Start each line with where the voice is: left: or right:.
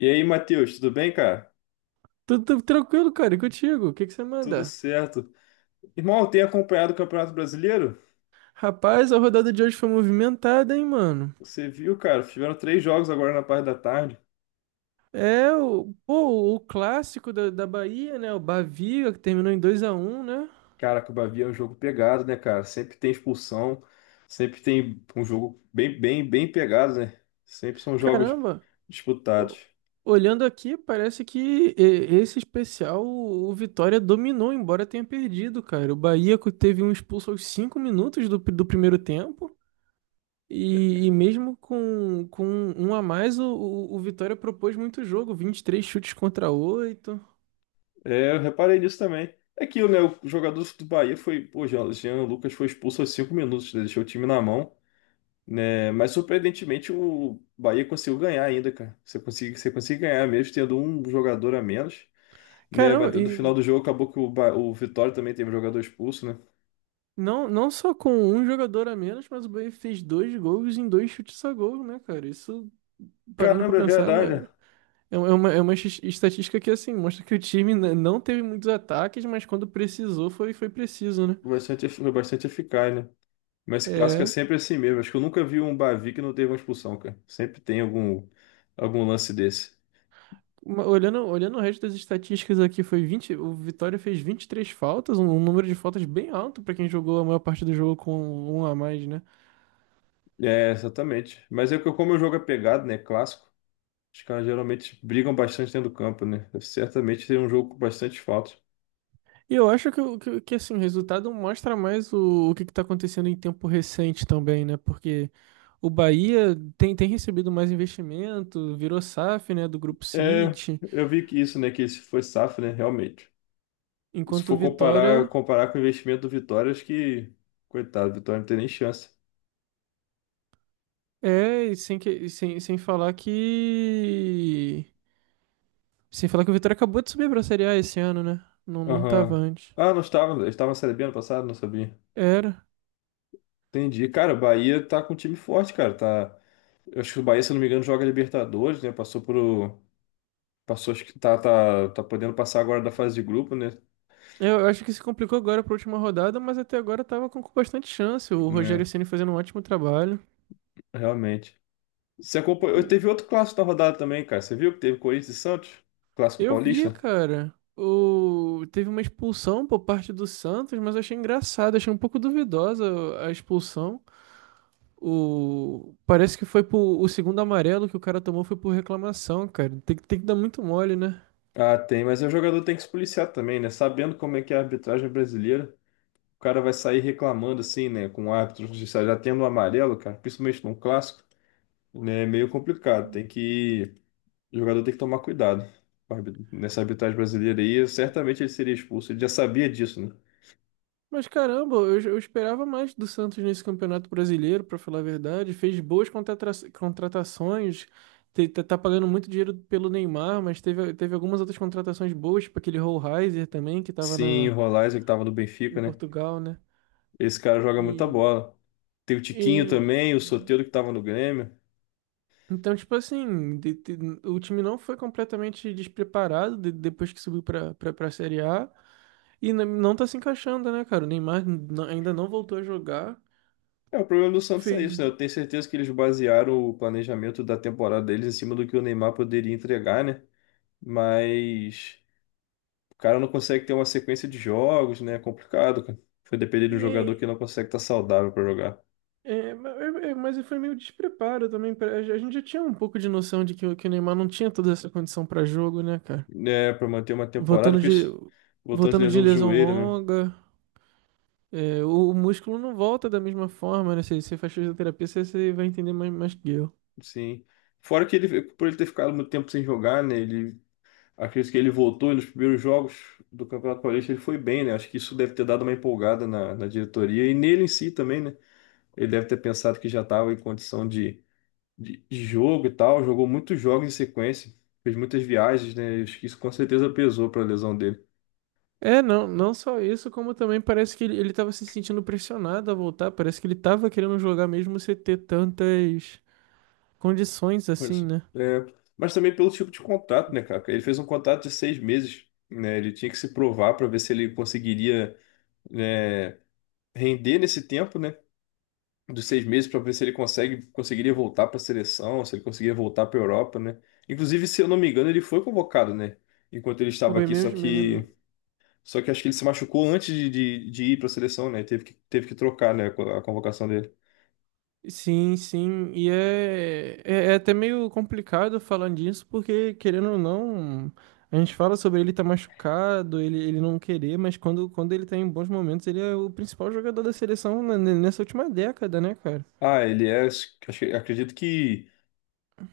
left: E aí, Matheus, tudo bem, cara?
right: Tudo tranquilo, cara, e contigo? O que que você
left: Tudo
right: manda?
left: certo. Irmão, tem acompanhado o Campeonato Brasileiro?
right: Rapaz, a rodada de hoje foi movimentada, hein, mano?
left: Você viu, cara? Tiveram três jogos agora na parte da tarde.
right: É, o clássico da Bahia, né? O Bavi, que terminou em 2-1, né?
left: Caraca, o Bahia é um jogo pegado, né, cara? Sempre tem expulsão, sempre tem um jogo bem pegado, né? Sempre são jogos
right: Caramba, o-
left: disputados.
right: olhando aqui, parece que esse especial o Vitória dominou, embora tenha perdido, cara. O Bahia teve um expulso aos 5 minutos do primeiro tempo. E mesmo com um a mais, o Vitória propôs muito jogo, 23 chutes contra 8.
left: É, eu reparei nisso também. É aquilo, né? O jogador do Bahia foi. Pô, Jean Lucas foi expulso aos 5 minutos, né? Deixou o time na mão, né? Mas surpreendentemente o Bahia conseguiu ganhar ainda, cara. Você consegue ganhar mesmo tendo um jogador a menos, né?
right: Caramba,
left: Mas no final
right: e
left: do jogo acabou que o o Vitória também teve um jogador expulso, né?
right: não só com um jogador a menos, mas o Bahia fez dois gols em dois chutes a gol, né, cara? Isso, parando pra
left: Caramba, é
right: pensar,
left: verdade, né?
right: estatística que, assim, mostra que o time não teve muitos ataques, mas quando precisou, foi preciso, né?
left: Foi foi bastante eficaz, né? Mas esse clássico é
right: É,
left: sempre assim mesmo. Acho que eu nunca vi um Bavi que não teve uma expulsão, cara. Sempre tem algum, algum lance desse.
right: olhando o resto das estatísticas aqui, foi 20 o Vitória fez 23 faltas, um número de faltas bem alto pra quem jogou a maior parte do jogo com um a mais, né?
left: É, exatamente. Mas é que como o jogo é pegado, né? Clássico. Os caras geralmente brigam bastante dentro do campo, né? Certamente tem um jogo com bastante faltas.
right: E eu acho que, assim, o resultado mostra mais o que está acontecendo em tempo recente também, né? Porque o Bahia tem recebido mais investimento, virou SAF, né, do Grupo
left: É,
right: City,
left: eu vi que isso, né? Que esse foi safra, né? Realmente. Se
right: enquanto o
left: for comparar,
right: Vitória
left: comparar com o investimento do Vitória, acho que. Coitado, o Vitória não tem nem chance.
right: é, e sem, que, e sem, sem falar que. Sem falar que o Vitória acabou de subir para a Série A esse ano, né? Não, não tava
left: Aham.
right: antes.
left: Ah, não estava. Eles estavam na Série B ano passado? Não sabia.
right: Era.
left: Entendi. Cara, o Bahia tá com um time forte, cara. Tá... Eu acho que o Bahia, se eu não me engano, joga Libertadores, né? Passou pro. Passou, acho que tá podendo passar agora da fase de grupo, né?
right: Eu acho que se complicou agora para última rodada, mas até agora tava com bastante chance. O Rogério
left: Né?
right: Ceni fazendo um ótimo trabalho.
left: Realmente. Você acompanhou.
right: O
left: Teve outro clássico da rodada também, cara. Você viu que teve Corinthians e Santos? Clássico
right: Eu via,
left: paulista?
right: cara. Teve uma expulsão por parte do Santos, mas eu achei engraçado, achei um pouco duvidosa a expulsão. Parece que o segundo amarelo que o cara tomou foi por reclamação, cara. Tem que dar muito mole, né?
left: Ah, tem, mas o jogador tem que se policiar também, né? Sabendo como é que é a arbitragem brasileira, o cara vai sair reclamando assim, né? Com o árbitro judicial já tendo um amarelo, cara, principalmente num clássico, né? É meio complicado. Tem que. O jogador tem que tomar cuidado nessa arbitragem brasileira aí, certamente ele seria expulso. Ele já sabia disso, né?
right: Mas caramba, eu esperava mais do Santos nesse Campeonato Brasileiro, pra falar a verdade. Fez boas contratações, tá pagando muito dinheiro pelo Neymar, mas teve algumas outras contratações boas, tipo aquele Hohlheiser também, que tava
left: Sim, o Rolaisen que tava no Benfica,
right: em
left: né?
right: Portugal, né?
left: Esse cara joga muita
right: E
left: bola. Tem o
right: E,
left: Tiquinho também, o Soteldo que tava no Grêmio.
right: então, tipo assim, o time não foi completamente despreparado depois que subiu pra Série A e não tá se encaixando, né, cara? O Neymar ainda não voltou a jogar.
left: É, o problema do Santos é isso, né?
right: Fez.
left: Eu tenho certeza que eles basearam o planejamento da temporada deles em cima do que o Neymar poderia entregar, né? Mas o cara não consegue ter uma sequência de jogos, né? É complicado, cara. Foi depender de um jogador que
right: E,
left: não consegue estar saudável para jogar,
right: mas foi meio despreparo também. A gente já tinha um pouco de noção de que, que o Neymar não tinha toda essa condição pra jogo, né, cara?
left: né? Para manter uma temporada,
right: Voltando
left: por
right: de,
left: isso, voltou de
right: voltando de
left: lesão do
right: lesão
left: joelho, né?
right: longa. O músculo não volta da mesma forma, né? Se você faz fisioterapia, você vai entender mais que eu.
left: Sim. Fora que ele, por ele ter ficado muito tempo sem jogar, né? Ele, acredito que ele voltou e nos primeiros jogos do Campeonato Paulista ele foi bem, né? Acho que isso deve ter dado uma empolgada na, na diretoria e nele em si também, né? Ele deve ter pensado que já estava em condição de, de jogo e tal. Jogou muitos jogos em sequência, fez muitas viagens, né? Acho que isso com certeza pesou para a lesão dele.
right: É, não só isso, como também parece que ele tava se sentindo pressionado a voltar. Parece que ele tava querendo jogar mesmo sem ter tantas condições assim,
left: Pois.
right: né?
left: É, mas também pelo tipo de contrato, né, cara? Ele fez um contrato de 6 meses, né? Ele tinha que se provar para ver se ele conseguiria, né, render nesse tempo, né? Dos 6 meses para ver se ele conseguiria voltar para a seleção, se ele conseguiria voltar para a Europa, né? Inclusive, se eu não me engano, ele foi convocado, né? Enquanto ele estava
right: Foi
left: aqui, só
right: mesmo.
left: que... Só que acho que ele se machucou antes de ir para a seleção, né? Teve que trocar, né, a convocação dele.
right: Sim, sim. É até meio complicado falando disso, porque querendo ou não, a gente fala sobre ele estar tá machucado, ele não querer, mas quando ele tá em bons momentos, ele é o principal jogador da seleção nessa última década, né, cara?
left: Ah, ele é. Acredito que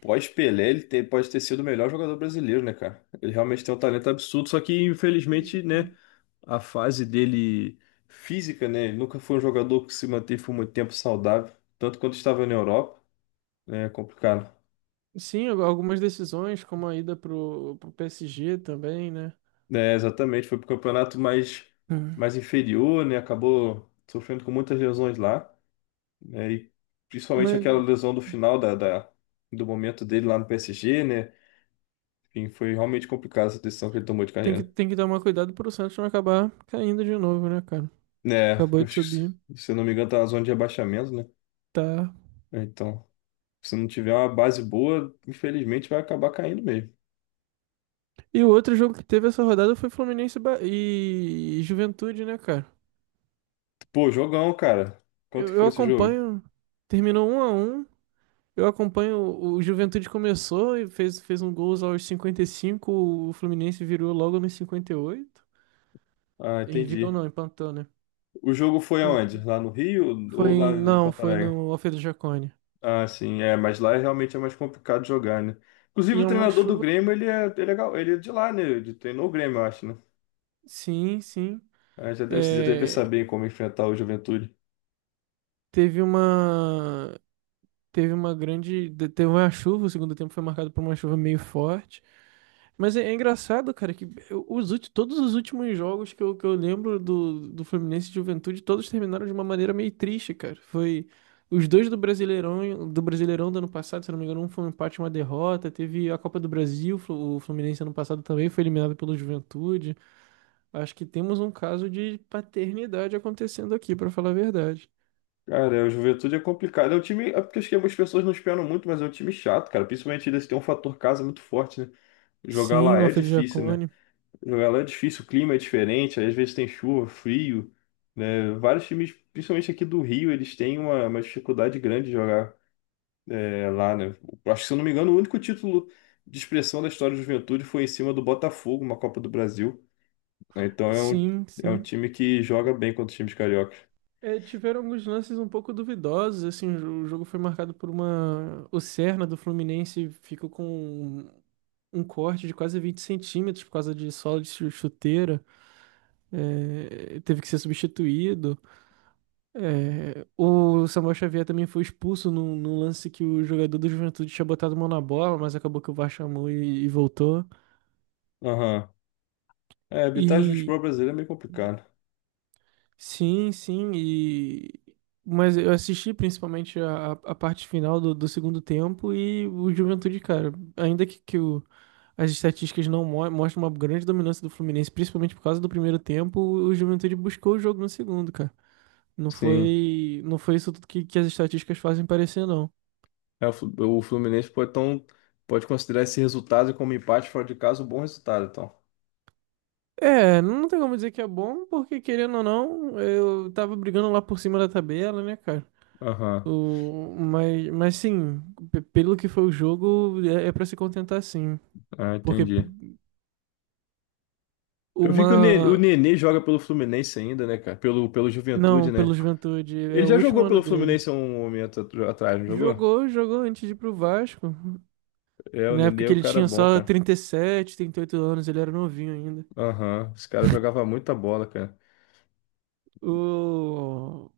left: pós-Pelé ele pode ter sido o melhor jogador brasileiro, né, cara? Ele realmente tem um talento absurdo, só que infelizmente, né, a fase dele física, né? Ele nunca foi um jogador que se manteve por muito tempo saudável, tanto quanto estava na Europa, né? É complicado.
right: Sim, algumas decisões, como a ida pro PSG também, né?
left: É, exatamente, foi pro campeonato mais,
right: É,
left: mais inferior, né? Acabou sofrendo com muitas lesões lá, né? E principalmente
right: Mas
left: aquela lesão do final da do momento dele lá no PSG, né? Enfim, foi realmente complicada essa decisão que ele tomou de
right: tem que,
left: carreira.
right: tem que tomar cuidado pro Santos não acabar caindo de novo, né, cara?
left: Né, porque
right: Acabou
left: eu
right: de
left: acho
right: subir.
left: que, se eu não me engano, tá na zona de rebaixamento, né?
right: Tá.
left: Né, então, se não tiver uma base boa, infelizmente vai acabar caindo mesmo.
right: E o outro jogo que teve essa rodada foi Fluminense e e Juventude, né, cara?
left: Pô, jogão, cara. Quanto
right: Eu,
left: que
right: eu
left: foi esse jogo?
right: acompanho. Terminou 1-1. Eu acompanho. O Juventude começou e fez um gol aos 55. O Fluminense virou logo nos 58.
left: Ah,
right: E oito. E virou
left: entendi.
right: não, empatou, né?
left: O jogo foi
right: Bom,
left: aonde? Lá no Rio ou lá
right: foi.
left: em
right: Não,
left: Porto
right: foi
left: Alegre?
right: no Alfredo Jaconi.
left: Ah, sim, é, mas lá realmente é mais complicado jogar, né? Inclusive,
right: E
left: o
right: é uma
left: treinador do
right: chuva.
left: Grêmio, ele é de lá, né? Ele treinou o Grêmio, eu acho, né?
right: Sim, sim.
left: Ah, já deve
right: é,
left: saber como enfrentar o Juventude.
right: Teve uma. Teve uma chuva, o segundo tempo foi marcado por uma chuva meio forte. Mas é engraçado, cara, que eu- os, ulti- todos os últimos jogos que eu lembro do Fluminense e Juventude, todos terminaram de uma maneira meio triste, cara. Foi os dois do Brasileirão, do ano passado, se eu não me engano, um foi um empate e uma derrota. Teve a Copa do Brasil, o Fluminense ano passado também foi eliminado pelo Juventude. Acho que temos um caso de paternidade acontecendo aqui, pra falar a verdade.
left: Cara, é, o Juventude é complicado. É um time. É porque acho que algumas pessoas não esperam muito, mas é um time chato, cara. Principalmente eles têm um fator casa muito forte, né? Jogar
right: Sim,
left: lá
right: no
left: é
right: Alfredo
left: difícil, né?
right: Jaconi.
left: Jogar lá é difícil, o clima é diferente, aí às vezes tem chuva, frio, né? Vários times, principalmente aqui do Rio, eles têm uma dificuldade grande de jogar é, lá, né? Eu acho que, se eu não me engano, o único título de expressão da história do Juventude foi em cima do Botafogo, uma Copa do Brasil, né? Então
right: Sim,
left: é um
right: sim.
left: time que joga bem contra os times cariocas.
right: É, tiveram alguns lances um pouco duvidosos, assim, o jogo foi marcado. O Serna do Fluminense ficou com um um corte de quase 20 centímetros por causa de sola de chuteira, teve que ser substituído. É, o Samuel Xavier também foi expulso num lance que o jogador do Juventude tinha botado a mão na bola, mas acabou que o VAR chamou e voltou.
left: Aham. É, evitar o
right: E
left: futebol brasileiro é meio complicado.
right: Sim, sim, mas eu assisti principalmente a parte final do segundo tempo e o Juventude, cara, ainda que as estatísticas não mo mostram uma grande dominância do Fluminense, principalmente por causa do primeiro tempo, o Juventude buscou o jogo no segundo, cara. Não
left: Sim.
right: foi, não foi isso tudo que as estatísticas fazem parecer, não.
left: É, o Fluminense pode, então, pode considerar esse resultado como empate fora de casa um bom resultado, então.
right: É, não tem como dizer que é bom, porque querendo ou não, eu tava brigando lá por cima da tabela, né, cara?
left: Aham.
right: Mas sim, pelo que foi o jogo, é para se contentar sim.
left: Ah,
right: Porque
left: entendi. Eu vi que o
right: uma.
left: Nenê joga pelo Fluminense ainda, né, cara? Pelo, pelo Juventude,
right: Não,
left: né?
right: pelo Juventude, é
left: Ele
right: o
left: já
right: último
left: jogou
right: ano
left: pelo
right: dele.
left: Fluminense há um momento atrás, não jogou?
right: Jogou antes de ir pro Vasco.
left: É,
right: E
left: o
right: na
left: Nenê
right: época
left: é
right: que
left: o
right: ele
left: cara
right: tinha
left: bom,
right: só
left: cara.
right: trinta e sete trinta e oito anos, ele era novinho ainda.
left: Aham. Esse cara jogava muita bola, cara.
right: O,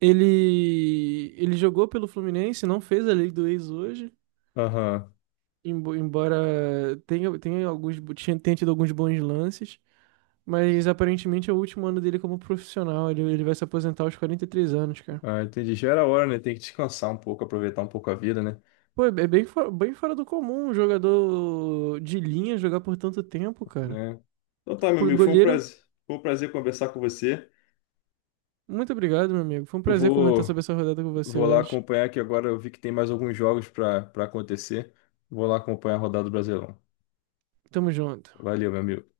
right: ele jogou pelo Fluminense, não fez a lei do ex hoje,
left: Aham.
right: embora tenha tido alguns bons lances. Mas aparentemente é o último ano dele como profissional. Ele vai se aposentar aos 43 anos, cara.
left: Ah, entendi. Já era hora, né? Tem que descansar um pouco, aproveitar um pouco a vida, né?
right: Pô, bem fora do comum um jogador de linha jogar por tanto tempo, cara.
left: Né? Então tá, meu
right: Porque
left: amigo,
right: goleiro,
left: foi um prazer conversar com você.
right: muito obrigado, meu amigo. Foi um
left: Eu
right: prazer comentar
left: vou,
right: sobre essa rodada com você
left: vou lá
right: hoje.
left: acompanhar que agora eu vi que tem mais alguns jogos para acontecer. Vou lá acompanhar a rodada do Brasileirão.
right: Tamo junto.
left: Valeu, meu amigo.